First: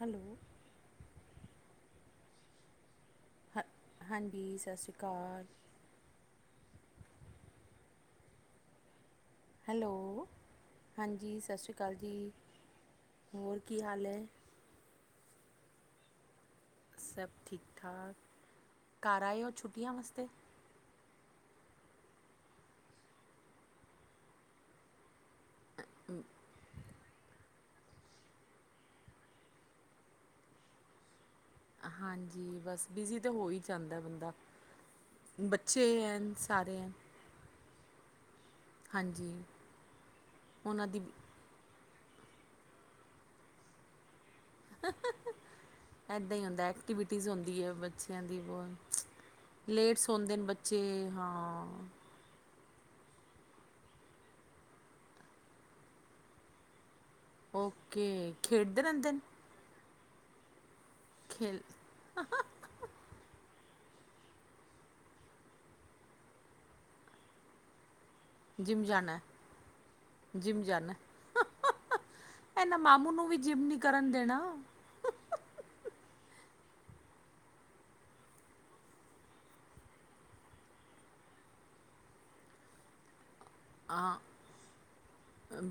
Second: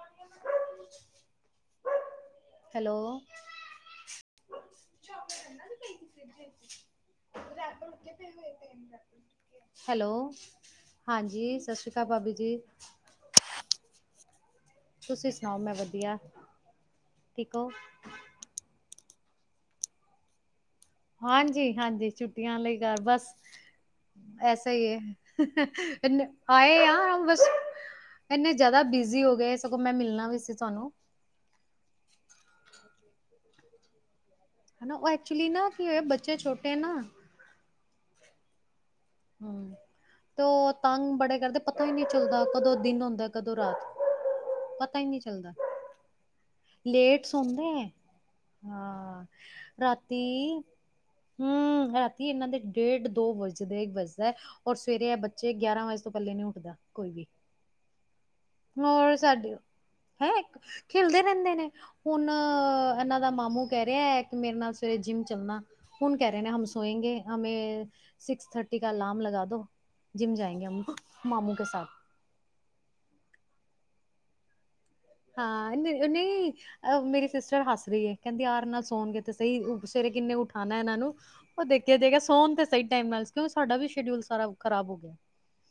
Hello. Hello. ਹ ਹਾਂਜੀ, ਸਤਿ ਸ਼੍ਰੀ ਅਕਾਲ। [unintelligible] ਹੈਲੋ। ਹਾਂਜੀ, ਸਤਿ ਸ਼੍ਰੀ ਅਕਾਲ ਭਾਬੀ ਜੀ ਹੋਰ ਕੀ ਹਾਲ ਏ? ਤੁਸੀਂ ਸੁਣਾਓ, ਮੈਂ ਵਧੀਆ। ਸਭ ਠੀਕ ਠਾਕ, ਘਰ ਆਏ ਹੋ ਛੁੱਟੀਆਂ ਵਾਸਤੇ? ਹਾਂਜੀ-ਹਾਂਜੀ, ਛੁੱਟੀਆਂ ਲਈ ਕਰ ਬਸ, ਐਸਾ ਹੀ ਏ। ਇਸਨੇ ਹਾਂ ਏ ਆ ਬਸ ਇਨੇ ਜ਼ਿਆਦਾ ਬਿਜੀ ਹੋ ਗਏ ਸਗੋਂ ਮੈਂ ਮਿਲਣਾ ਵੀ ਸੀ ਤੁਹਾਨੂੰ। ਹਾਂਜੀ, ਬਸ ਬਿਜ਼ੀ ਤਾਂ ਹੋ ਹੀ ਜਾਂਦਾ ਬੰਦਾ। ਹਨਾ ਉਹ ਐਕਚੁਲੀ ਨਾ ਬੱਚੇ ਕੀ ਹੋਇਆ ਐ ਬੱਚੇ ਛੋਟੇ ਸਾਰੇ ਐ। ਨਾ ਹਾਂਜੀ ਹੂੰ, ਤੇ ਉਹ ਉਹਨਾਂ ਦੀ ਤੰਗ ਬੜੇ ਕਰਦੇ। ਪਤਾ ਹੀ ਨਹੀਂ ਚੱਲਦਾ। ਕਦੋਂ ਦਿਨ ਹੁੰਦਾ, ਕਦੋਂ ਰਾਤ ਪਤਾ ਹੀ ਨਹੀਂ ਚੱਲਦਾ। ਇੱਦਾਂ ਹੀ ਹੁੰਦਾ‌ ਲੇਟ ਐਕਟੀਵਿਟੀਜ਼ ਹੁੰਦੀ ਸੌਦੇ ਐ ਹੈ ਬੱਚਿਆਂ ਦੀ ਬਹੁਤ ਹਾਂ ਲੇਟਸ ਸੋਦੇ ਨੇ ਰਾਤੀ ਬਸ। ਜੇ ਹਾਂ। ਹੂੰ, ਰਾਤੀ ਇਹਨਾਂ ਦੇ ਡੇਢ ਦੋ ਵੱਜਦੇ [unintelligible] ਔਰ ਸਵੇਰੇ ਐ ਬੱਚੇ ਗਿਆਰਾਂ ਵਜੇ ਤੋਂ ਪਹਿਲੇ ਨੀ ਉੱਠਦਾ ਕੋਈ ਵੀ। ਓਕੇ ਖੇਡਦੇ ਰਹਿੰਦੇ ਹੋਰ ਨੇ ਸਾਡੇ ਹੈ। ਖੇਲਦੇ ਰਹਿੰਦੇ ਖੇਲ ਨੇ ਹੁਣ ਇਹਨਾਂ ਦਾ ਮਾਮੂ ਕਹਿ ਰਿਹਾ ਕਿ ਮੇਰੇ ਨਾਲ ਸਵੇਰੇ ਜਿੰਮ ਚੱਲਣਾ। ਹੁਣ ਕਹਿ ਰਹੇ ਨੇ, ਹਮ ਸੋਏ ਗੇ, ਹਮੇ ਸਿਕਸ। ਥਰਟੀ ਜਿੰਮ ਜਾਣਾ ਅਲਾਰਮ ਲਗਾ ਦੋ, ਜਿਮ ਜਿੰਮ ਜਾਏਂਗੇ ਜਾਣਾ ਮਾਮੂ ਕੇ ਸਾਥ। ਇਹਨਾਂ ਮਾਮੂ ਨੂੰ ਵੀ ਜਿਮ ਨੀ ਕਰਨ ਦੇਣਾ। ਹਾਂ, ਏਨੇ ਓ ਨਹੀਂ। ਅ ਮੇਰੀ ਸਿਸਟਰ ਹੱਸ ਰਹੀ ਏ, ਕਹਿੰਦੀ ਆਰ ਨਾਲ ਸੋਣਗੇ ਤੇ ਸਹੀ, ਸਵੇਰੇ ਕਿੰਨੇ ਉਠਾਣਾ ਇਹਨਾਂ ਨੂੰ। ਉਹ ਦੇਖਿਆ ਜਾਏਗਾ, ਸੋਣ ਤੇ ਸਹੀ ਟਾਈਮ ਨਾਲ ਕਿਉਂਕਿ ਸਾਡਾ ਵੀ ਸ਼ਡਿਊਲ ਸਾਰਾ ਖ਼ਰਾਬ ਹੋ ਗਿਆ।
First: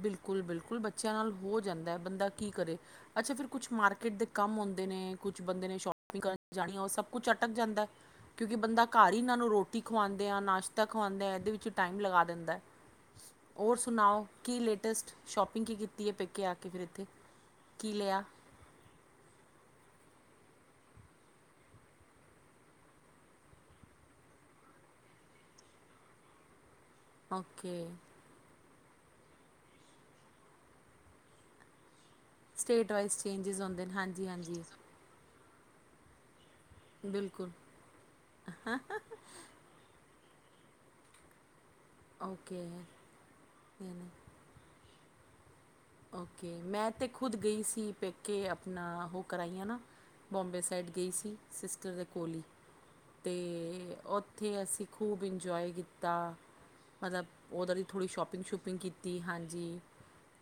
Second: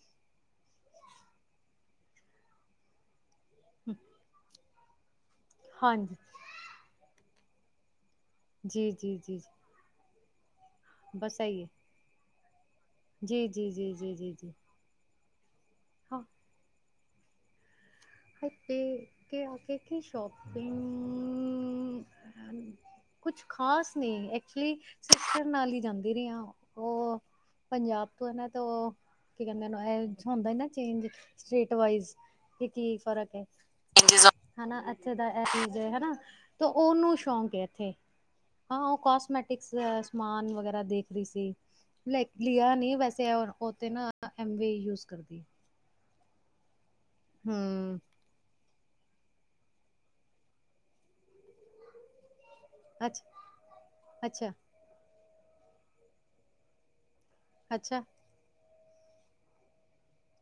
ਬਿਲਕੁਲ-ਬਿਲਕੁਲ, ਬੱਚਿਆਂ ਨਾਲ ਹੋ ਜਾਂਦਾ ਐ, ਬੰਦਾ ਕੀ ਕਰੇ? ਅੱਛਾ ਫਿਰਰ ਕੁੱਛ ਮਾਰਕੀਟ ਦੇ ਕੰਮ ਹੁੰਦੇ ਨੇ, ਕੁਛ ਬੰਦੇ ਨੇ ਹਾਂਜੀ ਸ਼ੋਪਿੰਗ ਕਰਨ ਜਾਣੀ ਉਹ ਸਭ ਕੁਛ ਅਟਕ ਜਾਂਦਾ ਕਿਉਂਕਿ ਬੰਦਾ ਘਰ ਹੀ ਇਹਨਾਂ ਨੂੰ ਰੋਟੀ ਖਵਾਉਂਦੇ ਆ, ਨਾਸ਼ ਤਾ ਖਵਾਦੇ ਹੈ, ਇਹਦੇ ਵਿੱਚ ਟਾਈਮ ਲਗਾ ਦਿੰਦਾ। ਹੋਰ ਸੁਣਾਓ ਕੀ ਲੇਟੈਸਟ ਸ਼ੋਪਿੰਗ ਕੀ ਕੀਤੀ ਹੈ, ਪੇਕੇ ਆ ਕੇ ਫਿਰ ਇੱਥੇ ਕੀ ਲਿਆ? ਆ ਕੇ [unintelligible] ਸ਼ੋਪਿੰਗ ਕੁਛ ਖ਼ਾਸ ਨਹੀਂ ਐਕਚੁਲੀ ਸਿਸਟਰ ਨਾਲ ਹੀ ਜਾਂਦੀ ਰਹੀ ਆ ਓ ਓਕੇ ਪੰਜਾਬ। ਪਹਿਲਾਂ ਉਹ ਕੀ ਕਹਿੰਦੇ ਓਹਨੂੰ [unintelligible] ਚੇਂਜ ਸਟਰੇਟ ਵਾਈਜ। ਸਟੇਟ ਕੀ ਵਾਈਜ਼ ਫਰਕ ਐ ਚੇਂਜਸ ਹੁੰਦੇ ਨੇ ਹਾਂਜੀ ਹਾਂਜੀ ਹਨਾ। ਇਥੇ ਦਾ ਇਹ ਚੀਜ਼ ਹਨਾ ਤੇ ਉਹਨੂੰ ਬਿਲਕੁਲ ਸ਼ੌਂਕ ਇੱਥੇ ਹਾਂ ਉਹ ਕਸਮੈ, ਟਿਕਸ ਸਮਾਨ ਵਗੈਰਾ ਦੇਖ ਰਹੀ ਸੀ ਲ ਓਕੇ ਲਿਆ ਨੀ ਵੈਸੇ ਓ ਤੇ ਨਾ। ਐਵੇਂ ਯੂਜ ਕਰਦੀ ਐ। ਓਕੇ ਮੈਂ ਤਾਂ ਖੁਦ ਗਈ ਸੀ ਹੂੰ, ਪੇ, ਕੇ ਆਪਣਾ ਉਹ ਕਰਾਈਆਂ ਨਾ ਬੋਂਬੇ ਸਾਈਡ ਗਈ ਸੀ ਸਿਸਟਰ ਦੇ ਕੋਲ ਈ। ਅੱਛਾ, ਤੇ ਅੱਛਾ, ਉੱਥੇ ਅਸੀਂ ਖੂਬ ਇੰਜੋਏ ਕੀਤਾ। ਮਤਲਬ ਓਦਾ ਦੀ ਅੱਛਾ, ਥੋੜ੍ਹੀ ਸ਼ੋਪਿੰਗ ਸ਼ੂਪਿੰਗ ਕੀਤੀ ਹਾਂਜੀ।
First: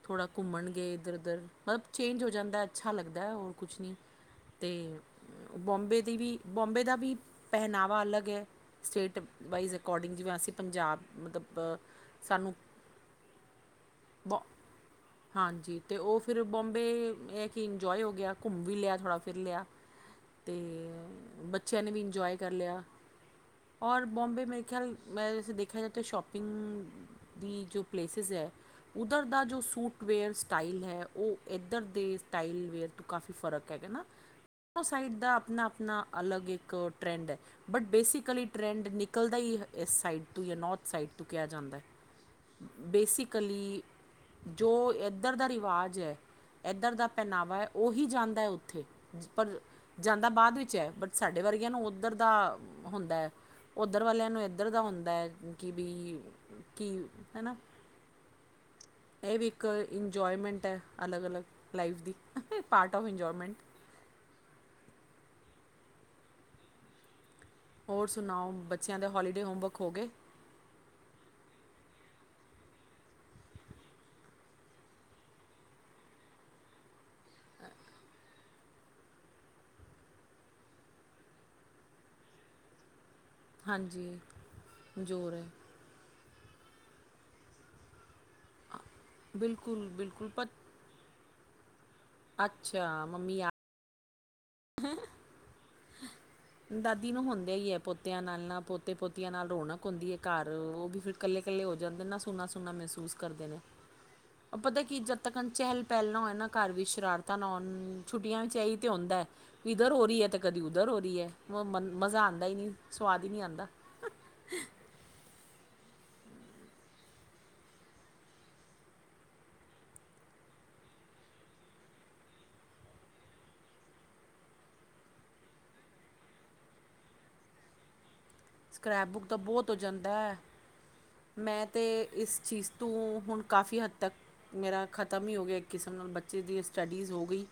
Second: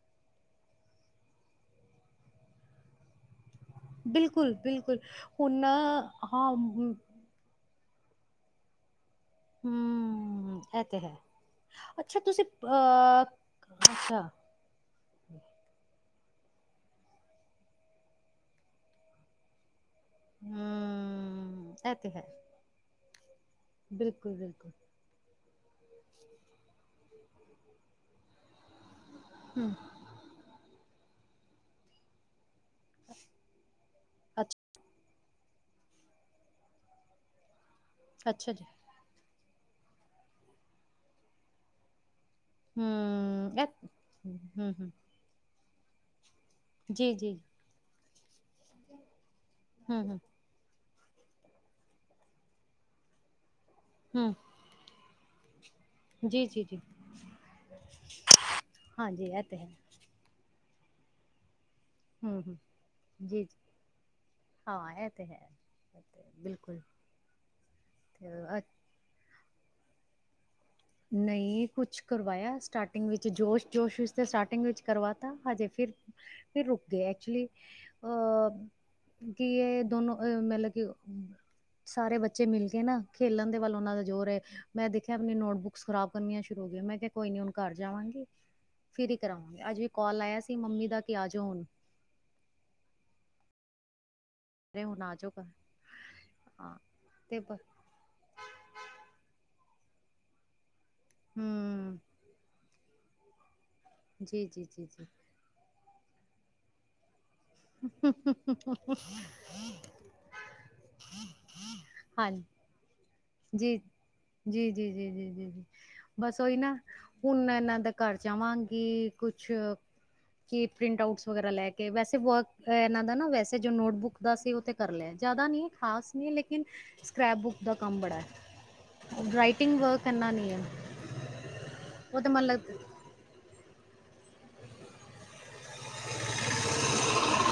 ਥੋੜ੍ਹਾ ਘੁੰਮਣ ਗਏ ਇੱਧਰ ਉੱਧਰ ਮਤਲਬ ਚੇਂਜ ਹੋ ਜਾਂਦਾ ਅੱਛਾ ਲੱਗਦਾ ਓ। ਕੁਛ ਨਹੀਂ ਬਿਲਕੁਲ, ਬਿਲਕੁਲ ਤੇ ਹੁਣ ਨਾ ਬੋਮਬੇ ਦੀ ਵੀ ਹਾਂ ਬੋਮਬੇ ਹੂੰ, ਦਾ ਵੀ। ਪਹਿਨਾਵਾ ਅਲੱਗ ਐ। ਸਟੇਟ ਵਾਈਜ਼ ਅਕੋਡਿੰਗ ਜਿਵੇਂ ਅਸੀਂ ਹੂੰ, ਇਹ ਤੇ ਪੰਜਾਬ ਹੈ ਮਤਲਬ ਅੱਛਾ ਤੁਸੀਂ ਸਾਨੂੰ। ਅ ਅੱਛਾ। [unintelligible] ਹੂੰ, ਹਾਂਜੀ ਤੇ ਉਹ ਫਿਰ ਬੋਂਬੇ ਇਹ ਕਿ ਇੰਜੋਏ ਹੋ ਗਿਆ ਘੁੰਮ ਵੀ ਲਿਆ ਥੋੜ੍ਹਾ ਫਿਰ ਲਿਆ। [unintelligible] ਤੇ ਬੱਚਿਆਂ ਨੇ ਇਹ ਵੀ ਤੇ ਹੈ ਇੰਜੋਏ ਕਰ ਲਿਆ ਔਰ ਬਿਲਕੁਲ, ਬੋਂਬੇ ਮੇਰੇ ਬਿਲਕੁਲ ਖਿਆਲ। ਮੈਂ ਵੈਸੇ ਦੇਖਿਆ ਜਾਏ ਤਾਂ ਸ਼ੋਪਿੰਗ ਦੀ ਜੋ ਪਲੇਸਿਸ ਹੈ ਉੱਧਰ ਦਾ ਜੋ ਹੂੰ, ਸੂਟ। ਵੇਅਰ ਸਟਾਈਲ ਹੈ, ਓ ਇੱਧਰ ਦੇ ਸਟਾਈਲ। ਅ ਤੋਂ ਕਾਫੀ ਫਰਕ ਹੈਗਾ ਨਾ ਅੱਛਾ, ਸਾਈਡ ਦਾ ਆਪਣਾ ਆਪਣਾ ਅਲਗ ਇੱਕ ਟ੍ਰੈਂਡ ਐ। ਬਟ ਬੇਸਿਕਲੀ ਅੱਛਾ ਜੀ ਟਰੈਂਡ ਨਿਕਲਦਾ ਹੀ ਇਸ ਸਾਈਡ ਤੋਂ ਜਾਂ ਨੌਰਥ ਸਾਈਡ ਤੋਂ ਕਿਹਾ ਜਾਂਦਾ। ਹੂੰ, ਇਹ ਬੇਸਿਕਲੀ। ਹੂੰ, ਜੋ ਹੂੰ, ਇੱਧਰ ਦਾ ਰਿਵਾਜ਼ ਐ ਇੱਧਰ ਜੀ, ਦਾ ਜੀ, ਪਹਿਨਾਵਾ। ਉਹੀ ਜਾਂਦਾ ਉੱਥੇ ਪਰ ਹੂੰ, ਹੂੰ, ਜਾਂਦਾ ਬਾਅਦ ਵਿੱਚ ਐ ਬਟ। ਸਾਡੇ ਵਰਗਿਆਂ ਨੂੰ ਉੱਧਰ ਦਾ ਹੁੰਦਾ ਉੱਧਰ ਵਾਲਿਆਂ ਹੂੰ, ਨੂੰ ਇੱਧਰ ਦਾ ਹੁੰਦਾ। ਕਿ ਵੀ ਜੀ, ਜੀ, ਜੀ ਕੀ ਹੈਨਾ। [unintelligible] ਇਹ ਵੀ ਤੇ ਇੱਕ ਹੈ ਇੰਜੋਏਮੈਂਟ ਐ ਅਲੱਗ-ਅਲੱਗ ਲਾਈਫ ਦੀ ਹੂੰ, ਹੂੰ, ਪਾਰਟ ਆਫ ਜੀ, ਇੰਜੋਏਮੈਂਟ। ਜੀ ਹਾਂ ਇਹ ਤੇ ਹੈ ਬਿਲਕੁਲ। ਹੋਰ ਸੁਣਾਓ ਤੇ ਬੱਚਿਆਂ ਦੇ ਹੋਲੀਡੇ ਹੋਮਵਰਕ ਹੋ ਗਏ। ਨਹੀਂ, ਕੁਛ ਕਰਵਾਇਆ ਸਟਾਰਟਿੰਗ ਵਿੱਚ ਜੋਸ਼ ਜੋਸ਼ ਵਿੱਚ ਤੇ ਸਟਾਰਟਿੰਗ ਵਿੱਚ ਕਰਵਾ ਤਾ ਹਜੇ ਫਿਰ ਫਿਰ ਰੁਕ ਗਏ, ਐਕਚੁਲੀ ਅਹ ਕੀ ਇਹ ਦੋਨੋ ਮਤਲਬ, ਕਿ ਸਾਰੇ ਬੱਚੇ ਮਿਲ ਕੇ ਨਾ ਖੇਲਣ ਦੇ ਵੱਲ ਉਹਨਾਂ ਦਾ ਹਾਂਜੀ ਜ਼ੋਰ ਐ, ਮੈਂ ਦੇਖਿਆ ਜ਼ੋਰ ਆਪਣੀ ਹੈ ਨੋਟਬੁੱਕ ਖਰਾਬ ਕਰਨੀਆਂ ਸ਼ੁਰੂ ਹੋ ਗਈਆਂ, ਮੈਂ ਕਿਹਾ ਕੋਈ ਨੀ ਹੁਣ ਕਰ ਜਾਵਾਂਗੀ। ਫਿਰ ਹੀ ਕਰਾਵਾਂਗੇ ਅੱਜ ਵੀ ਬਿਲਕੁਲ ਕਾਲ ਬਿਲਕੁਲ ਆਇਆ ਪਰ ਸੀ ਮੰਮੀ ਦਾ ਕਿ ਆਜੋ ਹੁਣ। ਅੱਛਾ, ਮੰਮੀ ਯਾ ਨਹੀਂ ਹੁਣ ਆਜੋ, ਹਾਂ ਦਾਦੀ ਨੂੰ ਤੇ ਬ- ਹੁੰਦਿਆਂ ਈ ਐ ਪੋਤਿਆਂ ਨਾਲ-ਨਾਲ ਪੋਤੇ ਪੋਤਆਂ ਨਾਲ ਰੌਣਕ ਹੁੰਦੀ ਐ ਘਰ ਉਹ ਵੀ ਫਿਰ ਕੱਲੇ-ਕੱਲੇ ਹੋ ਹੂੰ ਜਾਂਦੇ ਨਾ ਸੁੰਨਾ-ਸੁੰਨਾ ਮਹਿਸੂਸ ਕਰਦੇ ਨੇ ਜੀ ਜੀ ਪਤਾ ਜੀ ਕੀ ਜੀ ਚੱਕਰ ਐ। ਤਾਂ ਚਹਿਲ ਪਹਿਲ ਨਾ ਹੋਏ ਨਾ ਘਰ ਵੀ ਸ਼ਰਾਰਤਾਂ ਨਾ ਹੋਣ। ਛੁੱਟੀਆਂ ਵਿੱਚ ਇਹੀ ਤਾਂ ਹੁੰਦਾ ਇੱਧਰ ਹੋ ਰਹੀ ਐ ਤੇ ਕਦੀ ਉੱਧਰ ਹੋ ਰਹੀ ਐ। ਮਨ ਮਜ਼ਾ ਆਂਦਾ ਈ ਨੀ ਸਵਾਦ ਈ ਨੀ ਆਂਦਾ। ਜੀ-ਜੀ, ਜੀ-ਜੀ, ਜੀ-ਜੀ। ਬਸ ਓਹੀ ਨਾ ਹੁਣ ਇਹਨਾਂ ਦੇ ਘਰ ਜਾਵਾਂਗੀ ਕੁਛ ਕੀ ਪ੍ਰਿੰਟ ਆਊਟਸ ਵਗੈਰਾ ਲੈ ਕੇ, ਵੈਸੇ ਵਰਕ ਇਹਨਾਂ ਦਾ ਨਾ ਵੈਸੇ ਜੋ ਨੋਟਬੁੱਕ ਦਾ ਸੀ ਉਹ ਤੇ ਕਰ ਲਿਆ, ਜ਼ਿਆਦਾ ਨੀ ਏ ਖਾਸ ਨਹੀਂ ਲੇਕਿਨ। ਸਕ੍ਰੈਪ ਬੁੱਕ ਦਾ ਕੰਮ ਬੜਾ ਐ। ਸਕ੍ਰੈਪ ਬੁੱਕ ਤਾਂ ਬਹੁਤ ਹੋ ਜਾਂਦਾ ਐ, ਹੈ ਮੈਂ ਤਾਂ ਉਹ ਇਸ ਚੀਜ਼ ਮਤਲਬ ਤੋਂ ਹੁਣ ਕਾਫੀ ਹੱਦ ਤੱਕ, ਮੇਰਾ ਖਤਮ ਹੀ ਹੋ ਗਿਆ। ਕਿਸਮ ਨਾਲ ਬੱਚੇ ਦੀਆਂ ਸਟੱਡੀਜ਼ ਹੋ ਗਈ,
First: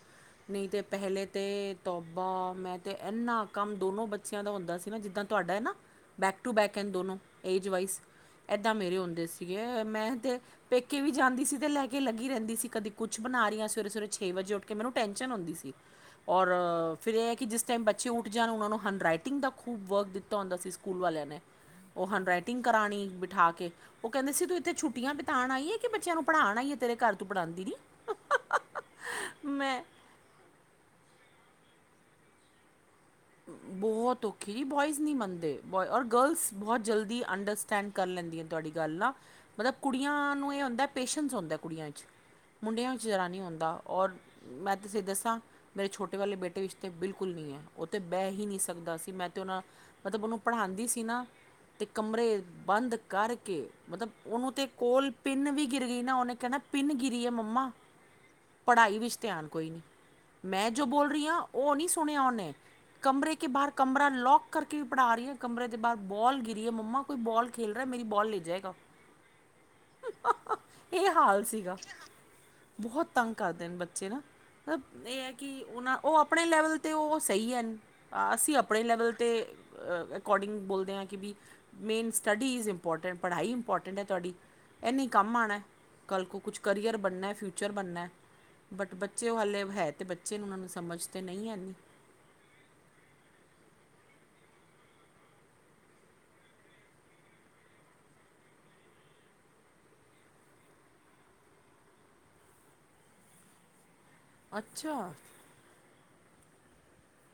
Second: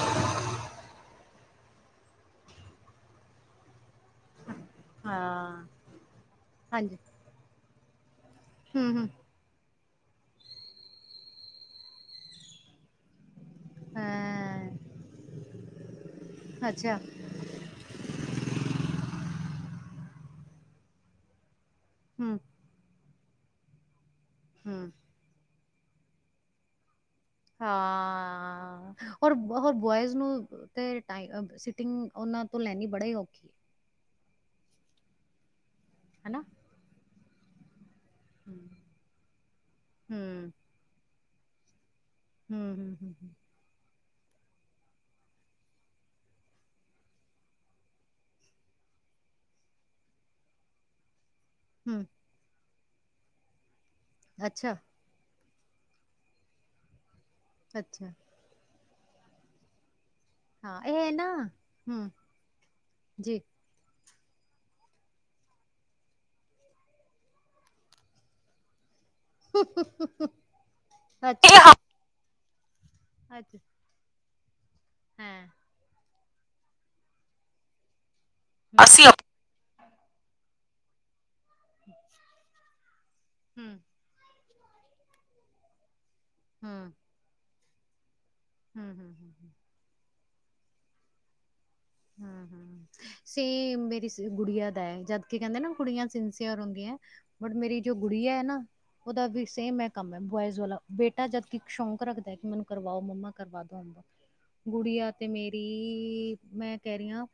ਨਹੀਂ ਤਾਂ ਪਹਿਲੇ ਤੇ ਤੋਬਾ ਮੈਂ ਤੇ ਐਨਾ ਕੰਮ ਦੋਨੋਂ ਬੱਚਿਆਂ ਦਾ ਹੁੰਦਾ ਸੀ ਨਾ, ਜਿੱਦਾਂ ਤੁਹਾਡਾ ਹੈ ਹਾਂ ਨਾ। ਬੈਕ ਟੂ ਬੈਕ ਐਨ ਹਾਂਜੀ ਦੋਨੋਂ ਏਜ ਵਾਈਜ਼, ਐਦਾਂ ਹੂੰ ਮੇਰੇ ਹੂੰ ਹੁੰਦੇ ਸੀ। ਠੀਕ ਐ, ਮੈਂ ਤੇ ਪੇਕੇ ਵੀ ਜਾਂਦੀ ਸੀ ਤੇ ਲੈ ਕੇ ਲੱਗੀ ਰਹਿੰਦੀ ਸੀ, ਕਦੇ ਕੁੱਛ ਬਣਾ ਰੀਆਂ। ਸਵੇਰੇ-ਸਵੇਰੇ ਛੇ ਵਜੇ ਉੱਠ ਕੇ ਹਾਂ ਮੈਨੂੰ ਟੈਨਸ਼ਨ ਹੁੰਦੀ ਸੀ, ਔਰ ਅੱਛਾ ਫਿਰ ਇਹ ਹੈ ਕਿ ਜਿਸ ਟੈਮ ਬੱਚ ਪਿੱਛੇ ਉੱਠ ਜਾਣ ਉਹਨਾਂ ਨੂੰ ਹੈਂਡਰਾਈਟਿੰਗ ਦਾ ਖੂਬ ਵਰਕ ਦਿੱਤਾ ਹੁੰਦਾ ਸੀ ਸਕੂਲ ਵਾਲਿਆਂ ਨੇ, ਉਹ ਹੈਂਡ ਹੂੰ ਰਾਈਟਿੰਗ ਕਰਾਣੀ ਬਿਠਾ ਕੇ, ਉਹ ਕਹਿੰਦੇ ਸੀ ਤੂੰ ਇੱਥੇ ਹੂੰ ਛੁੱਟੀਆਂ ਬਿਤਾਣ ਆਈਏ ਕਿ ਬੱਚਿਆਂ ਨੂੰ ਪੜ੍ਹਾਣ ਆਈਏ, ਤੇਰੇ ਘਰ ਤੂੰ ਪੜ੍ਹਾਉਂਦੀ ਹਾਂ, ਹੋਰ- ਨਹੀਂ ਹੋਰ ਮੈਂ ਬੋਆਏਜ਼ ਉਹਨੂੰ ਟੈ ਤੇ ਸੀਟਿੰਗ ਉਹਨਾਂ ਤੋਂ ਲੈਣੀ ਬੜਾ ਹੀ ਔਖੀ। ਬਹੁਤ ਔਖੀ ਜੀ ਬੋਆਇਜ਼ ਨਹੀਂ ਮੰਨਦੇ, ਬੌ ਔਰ ਹੈ ਹਨਾ ਗਰਲਸ ਬਹੁਤ ਜਲਦੀ ਅੰਡਰਸਟੈਂਡ ਕਰ ਲੈਂਦੀਆਂ ਹੂੰ ਤੁਹਾਡੀ ਗੱਲ ਨਾ, ਮਤਲਬ ਕੁੜੀਆਂ ਹੂੰ ਨੂੰ ਇਹ ਹੁੰਦਾ ਪੇਸ਼ੈਂਸ ਹੁੰਦਾ ਕੁੜੀਆਂ ਚ। ਹੂੰ, ਮੁੰਡਿਆਂ ਹੂੰ, ਵਿੱਚ ਹੂੰ, ਜ਼ਰਾ ਹੂੰ, ਨਹੀਂ ਹੁੰਦਾ, ਔਰ ਮੈਂ ਤੁਸੀਂ ਦੱਸਾਂ, ਮੇਰੇ ਛੋਟੇ ਵਾਲੇ ਬੇਟੇ ਵਿਚ ਤੇ ਬਿਲਕੁਲ ਨਹੀਂ ਐ। ਉਹ ਤੇ ਬਹਿ ਹੀ ਨਹੀਂ ਸਕਦਾ ਸੀ, ਮੈਂ ਤੇ ਉਹਨਾਂ ਮਤਲਬ ਉਹਨੂੰ ਪੜ੍ਹਾਂਦੀ ਸੀ ਨਾ। ਤੇ ਹੂੰ ਕਮਰੇ ਬੰਦ ਕਰਕੇ, ਮਤਲਬ ਉਹਨੂੰ ਤੇ ਅੱਛਾ, ਕੋਲ ਪਿੰਨ ਵੀ ਗਿਰ ਗਈ ਨਾ, ਉਹਨੇ ਕਹਿਣਾ ਪਿੰਨ ਗਿਰੀ ਐ ਮੰਮਾ। ਅੱਛਾ ਪੜ੍ਹਾਈ ਵਿੱਚ ਧਿਆਨ ਕੋਈ ਨਹੀਂ, ਮੈਂ ਹਾਂ ਜੋ ਬੋਲ ਇਹ ਰਹੀ ਨਾ ਆਂ ਉਹ ਨਹੀਂ ਹੂੰ ਸੁਣਿਆ ਉਹਨੇ, ਕਮਰੇ ਜੀ ਕੇ ਬਾਹਰ ਕਮਰਾ ਲੌਕ ਕਰਕੇ ਵੀ ਪੜ੍ਹਾ ਰਹੀ ਆਂ, ਕਮਰੇ ਦੇ ਬਾਹਰ ਬੌਲ ਗਿਰੀ ਐ ਮੰਮਾ ਕੋਈ ਬੋਲ ਖੇਲ ਰਿਹਾ, ਮੇਰੀ ਬੌਲ ਲੇ ਜਾਏਗਾ। [unintelligible] ਹ-ਹ-ਹ ਇਹ ਹਾਲ ਅੱਛਾ, ਸੀਗਾ, ਬਹੁਤ ਤੰਗ ਅੱਛਾ ਕਰਦੇ ਨੇ ਬੱ ਬੱਚੇ ਨਾ ਮਤਲਬ ਇਹ ਐ, ਹਾਂ ਕਿ ਉਹ ਨਾ ਉਹ ਆਪਣੇ ਲੈਵਲ ਤੇ ਉਹ ਸਹੀ ਐ। ਅਸੀਂ ਆਪਣੇ ਲੈਵਲ ਦੇ ਅਕੋਡਿੰਗ ਬੋਲਦੇ ਹਾਂ, ਕਿ ਵੀ ਮੇਨ ਸਟੱਡੀਜ ਇੰਪੋਟੈਂਟ ਪੜ੍ਹਾਈ ਹੂੰ, ਇੰਪੋਟੈਂਟ ਐ ਤੁਹਾਡੀ, ਇਹਨੀ ਕੰਮ ਆਣਾ ਕੱਲ ਕੋ ਕੁਛ ਹੂੰ, ਕਰੀਅਰ ਬਣਨਾ ਫਿਊ ਫਿਊਚਰ ਬਣਨਾ, ਹੂੰ, ਹੂੰ, ਬਟ ਬੱਚੇ ਹੂੰ, ਉਹ ਹੂੰ। ਹਲੇ ਹੈ ਤੇ ਬੱਚੇ ਨੇ, ਉਹਨਾਂ ਨੂੰ ਸਮਝ ਤੇ ਨਈ ਐਨੀ। ਹੂੰ, ਹੂੰ [unintelligible] ਸੇਮ ਮੇਰੀ ਗੁੜੀਆਂ ਦਾ ਐ, ਜਦ ਕਿ ਕਹਿੰਦੇ ਨਾ ਕੁੜੀਆਂ ਸਿੰਸਈਅਰ ਹੁੰਦੀਆਂ। ਬਟ ਮੇਰੀ ਜੋ ਗੁੜਿਆ ਐ ਨਾ ਉਹਦਾ ਵੀ ਸੇਮ ਇਹ ਕੰਮ ਐ ਬੋਇਜ਼ ਵਾਲਾ, ਬੇਟਾ ਜਦ ਸ਼ੌਂਕ ਰੱਖਦਾ ਕਿ ਮੈਨੂੰ ਕਰਵਾਓ, ਮੰਮਾ ਕਰਵਾ ਦੋ। ਹੋਮਵਰਕ [inaudible] ਗੁੜੀਆ ਤੇ ਮੇਰੀ, ਮੈਂ ਕਹਿ ਰਹੀ ਆਂ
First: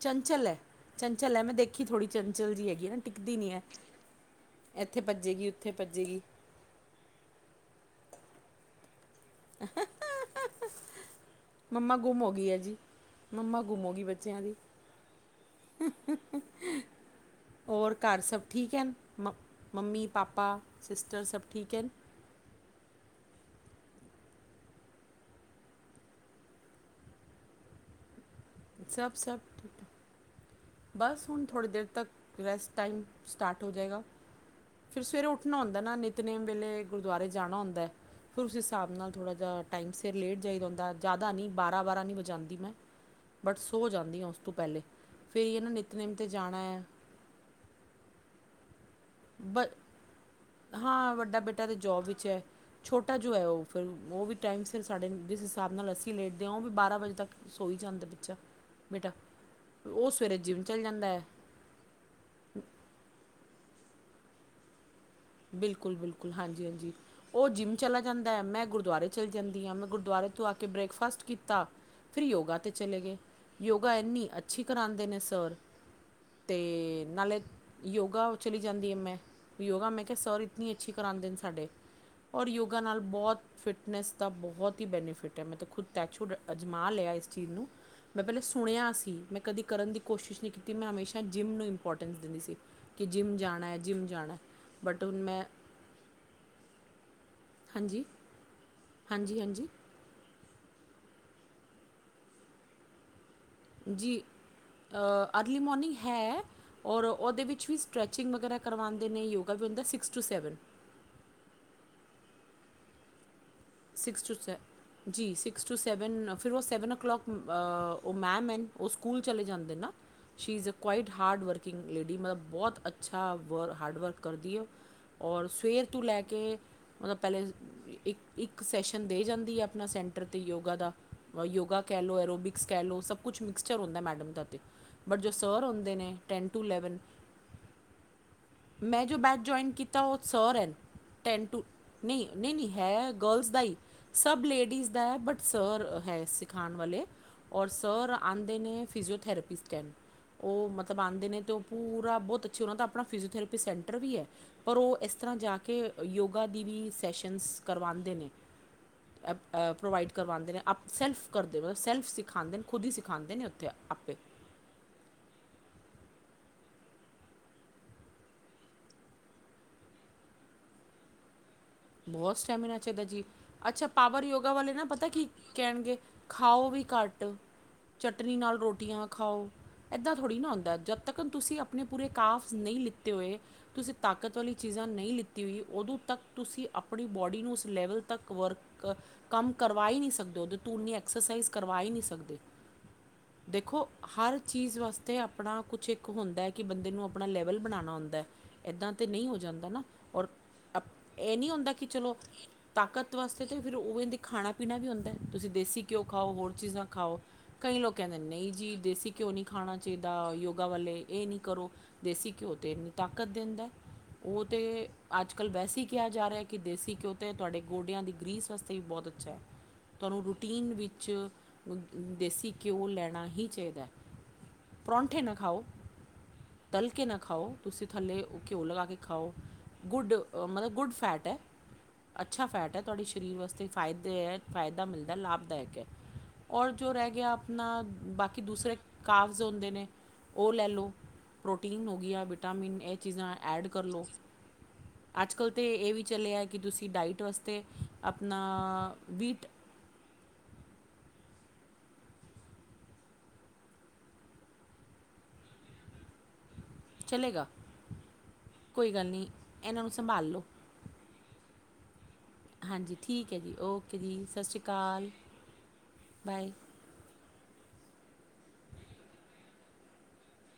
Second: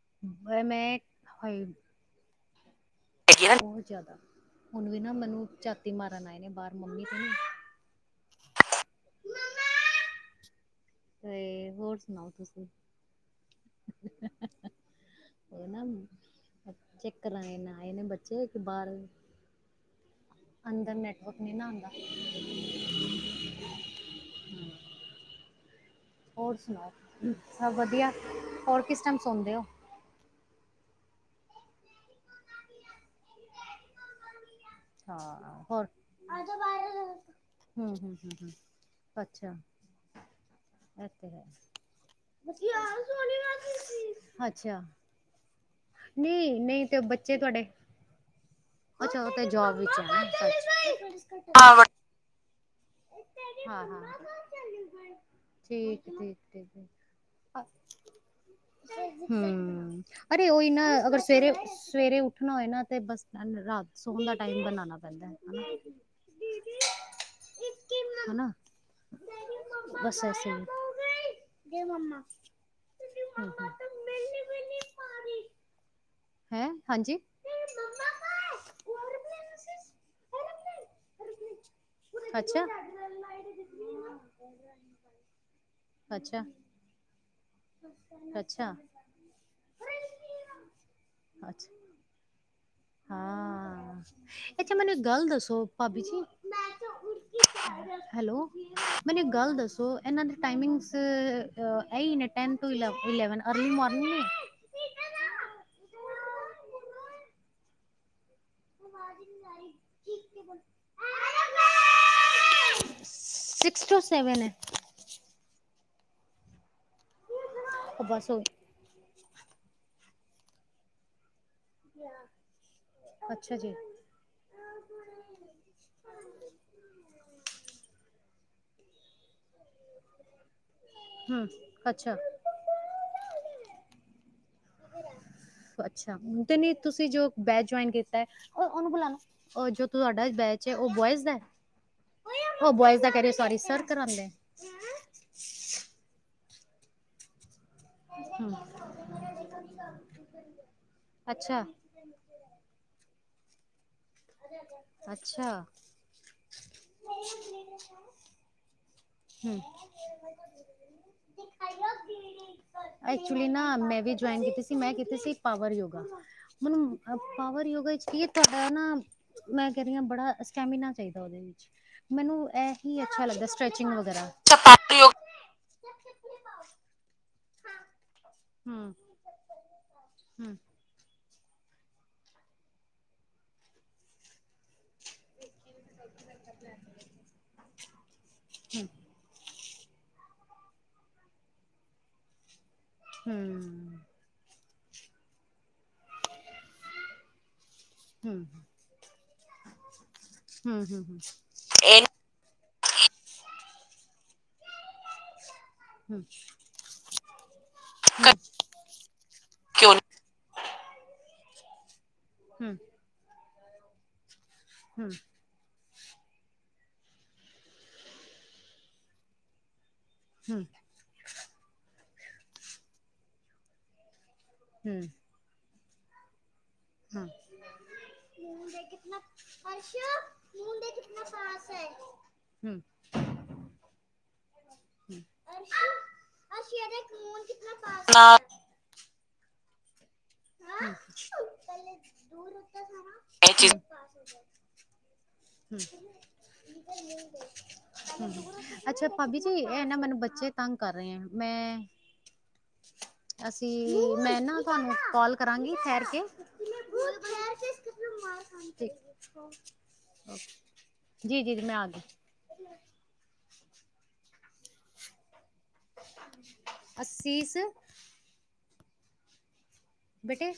ਚੰਚਲ ਐ -ਚੰਚਲ ਐ, ਮੈਂ ਦੇਖੀ ਥੋੜ੍ਹੀ ਚੰਚਲ ਜਿਹੀ ਹੈਗੀ ਹੈ ਨਾ। ਟਿਕਦੀ ਹੈਗੀ ਨਹੀਂ ਐ ਨਾ, ਹੈ ਬਹੁਤ ਜ਼ਿਆਦਾ ਹੁਣ ਵੀ ਇੱਥੇ ਨਾ ਮੈਨੂੰ ਭੱਜੇਗੀ ਉੱਥੇ ਝਾਤੀ ਭੱਜੇਗੀ ਮਾਰਨ ਆਏ ਨੇ, ਬਾਹਰ ਮੰਮੀ ਤੇ ਨਾ [unintelligible] ਤੇ ਮੰਮਾ ਹੋਰ ਗੁੰਮ ਸੁਣਾਓ ਹੋ ਗਈ ਐ ਤੁਸੀਂ ਜੀ, ਮੰਮਾ ਗੁੰਮ ਹੋ ਗਈ ਬੱਚਿਆਂ ਦੀ ਉਹ ਨਾ ਚੱਕਰ ਲਏ ਨਾਏ ਨੇ ਬੱਚੇ ਕਿ ਬਾਹਰ ਹਨ ਮ ਮੰਮੀ ਪਾਪਾ ਅੰਦਰ ਸਿਸਟਰ ਨੈਟਵਰਕ ਸਭ ਨਹੀਂ ਨਾ ਠੀਕ ਆਂਦਾ। ਹਨ ਹੋਰ ਸੁਣਾਓ ਸਭ ਵਧੀਆ, ਹੋਰ ਕਿਸ ਸਭ ਟਾਈਮ ਸਭ ਸੌਂਦੇ ਹੋ। ਠੀਕ ਬਸ ਹੁਣ ਥੋੜ੍ਹੀ ਦੇਰ ਤੱਕ, ਰੈਸਟ ਟਾਈਮ ਸਟਾਟ ਹੋ ਜਾਏਗਾ। ਫਿਰ ਸਵੇਰੇ ਹਾਂ ਉੱਠਣਾ ਹੁੰਦਾ ਹੋਰ ਨਾ, ਨਿਤਨੇਮ ਵੇਲੇ ਗੁਰਦੁਆਰੇ ਜਾਣਾ ਹੁੰਦਾ, ਹਮ ਹਮ ਹਮ ਫਿਰ ਹਮ ਉਸ ਹਿਸਾਬ ਨਾਲ ਥੋੜ੍ਹਾ ਅੱਛਾ ਜਾ ਟਾਈਮ ਸਿਰ ਲੇਟ ਜਾਈਦਾ ਹੁੰਦਾ, ਇਹ ਤੇ ਜ਼ਾਦਾ ਹੈ ਨਹੀਂ ਬਾਰਾਂ-ਬਾਰਾਂ ਨਹੀਂ ਵਜਾਂਦੀ ਮੈਂ, ਬਟ ਸੌ ਹੋ ਜਾਂਦੀ ਆਂ ਉਸ ਤੋਂ ਅੱਛਾ ਪਹਿਲੇ ਫਿਰ ਇਹ ਨਾ ਨਿਤਨੇਮ 'ਤੇ ਨਹੀਂ- ਜਾਣਾ ਹੈ ਨਹੀਂ ਤੇ ਉਹ ਬੱਚੇ ਤੁਹਾਡੇ, ਅੱਛਾ। ਤੇ ਬ, ਜੋਬ ਵਿੱਚ ਹੈ ਹਾਂ ਵੱਡਾ ਬੇਟਾ ਤੇ ਹਾਂ ਜੋਬ ਵਿੱਚ ਐ। ਛੋਟਾ ਜੋ ਹੈ ਉਹ ਫਿਰ ਹਾਂ ਹਾਂ ਉਹ ਵੀ ਟਾਈਮ ਸਿਰ ਸਾਡੇ ਜਿਸ ਹਿਸਾਬ ਨਾਲ ਠੀਕ ਠੀਕ ਅਸੀਂ ਠੀਕ ਲੇਟਦੇ ਹਾਂ, ਉਹ ਵੀ ਠੀਕ ਬਾਰਾਂ ਵਜੇ ਤੱਕ ਸੋਈ ਜਾਂਦਾ ਬੱਚਾ। ਬੇਟਾ ਹੂੰ, ਉਹ ਸਵੇਰੇ ਅਰੇ ਜਿੰਮ ਓਹੀ ਚਲ ਨਾ ਜਾਂਦਾ ਅਗਰ ਹੈ ਸਵੇਰੇ ਸਵੇਰੇ ਉੱਠਣਾ ਹੋਏ ਨਾ ਤੇ ਬਸ ਰਾਤ ਸੋਣ ਦਾ ਟਾਈਮ ਬਣਾਣਾ ਪੈਂਦਾ। ਬਿਲਕੁਲ-ਬਿਲਕੁਲ, ਹਾਂਜੀ-ਹਾਂਜੀ। ਓ ਜਿੰਮ ਚਲਾ ਹਨਾ। ਜਾਂਦਾ। ਹਨਾ, ਮੈਂ ਗੁਰਦੁਆਰੇ ਚਲੀ ਜਾਂਦੀ ਆ ਮੈਂ ਬਸ ਗੁਰਦੁਆਰੇ ਤੋਂ ਐਸੇ ਆ ਹੀ। ਕੇ ਬ੍ਰੇਕਫਾਸਟ ਕੀਤਾ। ਫਿਰ ਯੋਗਾ ਤੇ ਚਲੇ ਗਏ। ਹੂੰ, ਯੋਗਾ ਇੰਨੀ ਐਨੀ ਅੱ ਛੀ ਹੂੰ। ਕਰਾਂਦੇ ਨੇ ਸਰ, ਹੈਂ, ਤੇ ਹਾਂਜੀ। ਨਾਲੇ ਯੋਗਾ ਚਲੀ ਜਾਂਦੀ ਆ ਮੈਂ ਯੋਗਾ ਮੈਂ ਕਿਹਾ ਸਰ ਇਤਨੀ ਅੱਛੀ ਕਰਾਂਦੇ ਨੇ ਸਾਡੇ ਔਰ ਅੱਛਾ। ਯੋਗਾ ਨਾਲ ਬਹੁਤ ਫਿਟਨੈਸ ਦਾ ਬਹੁਤ ਹੀ ਬੈਨੀਫਿਟ ਐ ਮੈਂ ਖੁਦ ਟੱਚ ਅੱਛਾ, ਅਜਮਾ ਲਿਆ ਇਸ ਚੀਜ਼ ਨੂੰ ਮੈਂ ਪਹਿਲੇ ਅੱਛਾ, ਸੁਣਿਆ ਸੀ। ਮੈਂ ਕਦੀ ਕਰਨ ਦੀ ਕੋਸ਼ਿਸ਼ ਨਹੀਂ ਕੀਤੀ। ਮੈਂ ਹਮੇਸ਼ਾ ਜਿੰਮ ਨੂੰ ਅੱਛਾ। ਇੰਪੋਰਟੈਂਸ ਦਿੰਦੀ ਸੀ। ਕਿ ਜਿੰਮ ਜਾਣਾ, ਹਾਂ ਜਿੰਮ ਜਾਣਾ। ਅੱਛਾ। ਮੈਨੂੰ ਬਟ ਇੱਕ ਹੁਣ ਗੱਲ ਮੈਂ ਦੱਸੋ ਭਾਬੀ ਜੀ ਹਾਂਜੀ ਹੈਲੋ, ਮੈਨੂੰ ਇੱਕ ਹਾਂਜੀ ਗੱਲ ਹਾਂਜੀ ਦੱਸੋ? ਇਹਨਾਂ ਦੇ ਟਾਈਮਿੰਗਸ ਇਹੀ ਨੇ ਟੈਨ ਟੂ ਇ- ਇਲੈਵਨ ਅਰਲੀ ਮੋਰਨਿੰਗ ਜੀ ਨੇ ਅਰਲੀ ਮੋਰਨਿੰਗ ਹੈ। ਔਰ ਉਹਦੇ ਵਿੱਚ ਵੀ ਸਟਰ੍ਰੈਚਿੰਗ ਵਗੈਰਾ ਕਰਵਾਂਦੇ ਨੇ ਯੋਗਾ ਵੀ ਹੁੰਦਾ six to seven. [unintelligible] Six to, six to seven ਜੀ, ਸਿਕਸ ਟੂ ਸੈਵਨ ਫਿਰ ਉਹ ਸੈਵਨ ਓ ਕਲੋਕ ਓ ਬਸ ਹੋ ਮੈਮ ਐ ਉਹ ਸਕੂਲ ਚਲੇ ਜਾਂਦੇ ਨਾ। She is quite hard work working lady ਮਤਲਬ ਬਹੁਤ ਅੱਛਾ ਵਰ ਹਾਰਡ ਵਰਕ ਕਰਦੀ ਐ ਓ। ਔਰ ਸਵੇਰ ਤੋਂ ਲੈ ਕੇ ਮਤਲਬ ਪਹਿਲੇ ਇੱਕ ਇੱਕ ਸੈਸ਼ਨ ਦੇ ਜਾਂਦੀ ਐ ਆਪਣਾ ਸੈਂਟਰ 'ਤੇ ਯੋਗਾ ਦਾ। ਹਮ ਯੋਗਾ ਕਹਿ ਅੱਛਾ ਲਓ, ਔਰ ਓ ਵੀ ਕਹਿਲੋ ਸਭ ਕੁਛ ਮਿਕਸਚਰ ਹੁੰਦਾ ਮੈਡਮ ਦਾ ਤੇ, ਬਟ ਜੋ ਸਰ ਹੁੰਦੇ ਨੇ ਅੱਛਾ ਟੈਨ ਤੇ ਟੂ ਨਹੀਂ ਇਲੈਵਨ ਤੁਸੀਂ ਜੋ ਬੈਚ ਜੁਆਇਨ ਕੀਤਾ। ਮੈਂ ਜੋ ਬੈਚ ਜੁਆਇਨ ਜੋ ਕੀਤਾ ਉਹ ਤੁਹਾਡਾ ਸਰ ਐ, ਬੈਚ ਹੈ ਉਹ ਬੋਇਜ਼ ਦਾ ਟੈਨ ਟੂ ਨਹੀਂ, ਨਹੀਂ, ਨਹੀਂ ਉਹ ਬੋਇਜ਼ ਹੈ ਕਹਿ ਰਹੇ ਗਰਲਜ਼ ਸੋਰੀ ਦਾ ਹੀ। ਸਰ ਕਰਾਉਂਦੇ ਸਭ ਲੇਡੀਜ਼ ਦਾ ਐ ਬਟ ਸਰ ਐ ਸਿਖਾਣ ਵਾਲੇ ਔਰ ਸਰ ਹਮ ਆਂਦੇ ਨੇ ਫਿਜ਼ੀਓਥਰੇਪੀ ਸਟੈਨ ਉਹ ਮਤਲਬ ਆਂਦੇ ਨੇ ਤੇ ਉਹ ਅੱਛਾ ਪੂਰਾ ਬਹੁਤ ਅੱਛਾ ਉਹ ਦਾ ਆਪਣਾ ਫਿਜ਼ਓਥਰੇਪੀ ਸੈਂਟਰ ਵੀ ਐ। ਪਰ ਓ ਇਸ ਤਰ੍ਹਾਂ ਜਾ ਅੱਛਾ ਕੇ ਯੋਗਾ ਦੀ ਵੀ ਸੈਸ਼ਨਸ ਕਰਵਾਂਦੇ ਨੇ। ਹਮ ਪ੍ਰੋਵਾਈਡ ਕਰਵਾਂਦੇ ਨੇ ਆਪ ਸੈਲਫ ਕਰਦੇ, ਸੈਲਫ ਸਿਖਾਂਦੇ ਨੇ, ਖੁਦ ਹੀ ਸਿਖਾਂਦੇ ਨੇ ਐਕਚੁਲੀ ਤੇ ਨਾ ਮੈਂ ਵੀ ਆਪੇ ਜੁਆਇਨ ਕੀਤੀ ਸੀ ਮੈਂ ਕੀਤੀ ਸੀ ਪਾਵਰ ਯੋਗਾ, ਮੈਨੂੰ ਅ ਪਾਵਰ ਯੋਗਾ ਵਿੱਚਕੀ ਤੁਹਾਡਾ ਨਾ ਮੈਂ ਕਹਿ ਰਹੀ ਹਾਂ ਬੜਾ ਸਟੈਮੀਨਾ ਚਾਹੀਦਾ। ਉਹਦੇ ਵਿੱਚ ਬਹੁਤ ਮੈਨੂੰ ਸਟੈਮੀਨਾ ਇਹਹੀ ਚਾਹੀਦਾ ਜੀ ਅੱਛਾ ਲੱਗਦਾ। ਅੱਛਾ ਸਟ੍ਰੈਚਿੰਗ ਪਾਵਰ ਵਗੈਰਾ ਯੋਗਾ ਵਾਲੇ ਨਾ ਪਤਾ ਕੀ ਕਹਿਣਗੇ ਖਾਓ ਵੀ ਘੱਟ। ਚਟਨੀ ਨਾਲ, ਹਮ ਰੋਟੀਆਂ ਖਾਓ, ਇੱਦਾਂ ਥੋੜੀ ਨਾ ਹਮ ਹੁੰਦਾ ਜਦ ਤੱਕ ਤੁਸੀਂ, ਆਪਣੇ ਪੂਰੇ ਕਾਵਜ਼, ਨਹੀਂ ਲਿੱਤੇ ਹੋਏ। ਤੁਸੀਂ ਤਾਕਤ ਵਾਲੀ, ਚੀਜ਼ਾਂ ਨਹੀਂ ਲਿੱਤੀ। ਕੀ, ਵੀ, ਉਦੋਂ ਤੱਕ ਤੁਸੀਂ, ਆਪਣੀ ਬੋਡੀ ਨੂੰ, ਉਸ ਲੈਵਲ, ਤੱਕ ਵਰਕ ਕੰਮ। ਕਰਵਾ ਹੀ ਨਹੀਂ ਸਕਦੇ ਹੋ। ਉਹਦੇ ਤੋਂ ਇੰਨੀ ਐਕਸਰਸਾਈਜ਼, ਕਰਵਾ ਹੀ ਨਹੀਂ ਸਕਦੇ। ਹਮ ਦੇਖੋ। ਹਰ ਚੀਜ਼ ਵਾਸਤੇ, ਆਪਣਾ ਕੁਛ ਇੱਕ, ਹੁੰਦਾ ਕਿ, ਬੰਦੇ ਨੂੰ, ਆਪਣਾ ਲੈਵਲ ਬਣਾਉਣਾ ਹੁੰਦਾ। ਹਮ ਇੱਦਾਂ। ਤੇ ਨਹੀਂ ਹੋ ਜਾਂਦਾ ਨਾ ਔਰ ਹੂੰ ਅਪ ਹੂੰ, ਇਹ ਨਹੀਂ ਹੁੰਦਾ ਕਿ ਚਲੋ ਤਾਕਤ ਵਾਸਤੇ ਤਾਂ ਫਿਰ ਉਹ ਕਹਿੰਦੇ ਖਾਣਾ ਪੀਣਾ ਵੀ ਹੁੰਦਾ ਤੁਸੀਂ ਦੇਸੀ ਘਿਉ ਖਾਓ ਹੋਰ ਚੀਜ਼ਾਂ ਨਾ ਖਾਓ ਕਈ ਲੋਕ ਕਹਿੰਦੇ ਨਹੀਂ ਜੀ ਦੇਸੀ। ਘਿਓ ਨਹੀਂ ਖਾਣਾ ਚਾਹੀਦਾ। ਹਮ ਯੋਗਾ ਵਾਲੇ ਇਹ ਨੀ ਕਰੋ। ਦੇਸੀ ਘਿਓ 'ਤੇ ਤਾਕਤ ਦਿੰਦਾ। ਉਹ ਤਾਂ ਹਮ ਅੱਜ ਕੱਲ੍ਹ ਵੈਸੀ ਕਿਹਾ ਜਾ ਰਿਹਾ ਕਿ ਦੇਸੀ ਘਿਉ ਤੇ ਤੁਹਾਡੇ ਗੋਡਿਆਂ ਦੀ ਗ੍ਰੀਸ ਵਾਸਤੇ ਵੀ ਬਹੁਤ ਅੱਛਾ। ਤੁਹਾਨੂੰ ਰੂਟੀਨ ਵਿੱਚ ਦੇਸੀ ਘਿਓ ਲੈਣਾ ਹੀ ਚਾਹੀਦਾ। ਪਰੌਂਠੇ ਨਾਂ ਖਾਓ। ਤਲ ਕੇ ਨਾ ਖਾਓ ਤੁਸੀਂ ਥੱਲੇ ਘਿਓ ਲਗਾ ਕੇ ਖਾਓ ਗੁੱਡ ਮੱਤਲਬ ਗੁੱਡ ਫੈਟ ਐ। ਅੱਛਾ, ਫੈਟ ਹੈ। ਹਮ ਹਮ ਤੁਹਾਡੇ ਸਰੀਰ ਵਾਸਤੇ, ਫਾਇਦੇ ਹੈ। ਫਾਇਦਾ ਮਿਲਦਾ, ਲਾਭਦਾਇਕ ਹੈ। ਔਰ, ਜੋ ਰਹਿ ਗਿਆ। ਆਪਣਾ, ਬਾਕੀ ਦੂਸਰੇ ਕਾਵਜ਼, ਹੁੰਦੇ ਨੇ। ਉਹ ਲੈ ਲਓ। ਪ੍ਰੋਟੀਨ ਹੋ ਗਈ ਆ। ਵਿਟਾਮਿਨ, ਇਹ ਚੀਜ਼ਾਂ ਐਡ ਕਰ ਲਉ। ਅੱਜ ਕੱਲ, ਤਾਂ ਇਹ ਵੀ ਚੱਲਿਆ। ਕਿ ਤੁਸੀਂ, ਡਾਈਟ ਵਾਸਤੇ, ਆਪਣਾ ਅੱਛਾ ਭਾਬੀ ਵੀਟ। ਜੀ ਇਹ ਨਾ ਮੈਨੂੰ, ਬੱਚੇ ਤੰਗ ਕਰ ਰਹੇ ਆ, ਮੈਂ। ਅਸੀਂ, ਮੈਂ ਨਾ, ਤੁਹਾਨੂੰ ਕਾਲ ਕਰਾਂਗੀ। ਠੇਰ ਕੇ। ਚਲੇਗਾ ਕੋਈ ਗੱਲ ਨਹੀਂ ਇਹਨਾਂ ਨੂੰ ਸੰਭਾਲ ਲਓ [unintelligible] ਜੀ- ਜੀ, ਜੀ, ਮੈਂ ਆ ਗਿਈ। ਹਾਂਜੀ, ਠੀਕ ਹੈ ਜੀ। ਓਕੇ ਜੀ। ਸਤਿ ਸ਼੍ਰੀ ਅਕਾਲ। ਬਾਏ। ਅੱਸੀਸ। ਬੇਟੇ।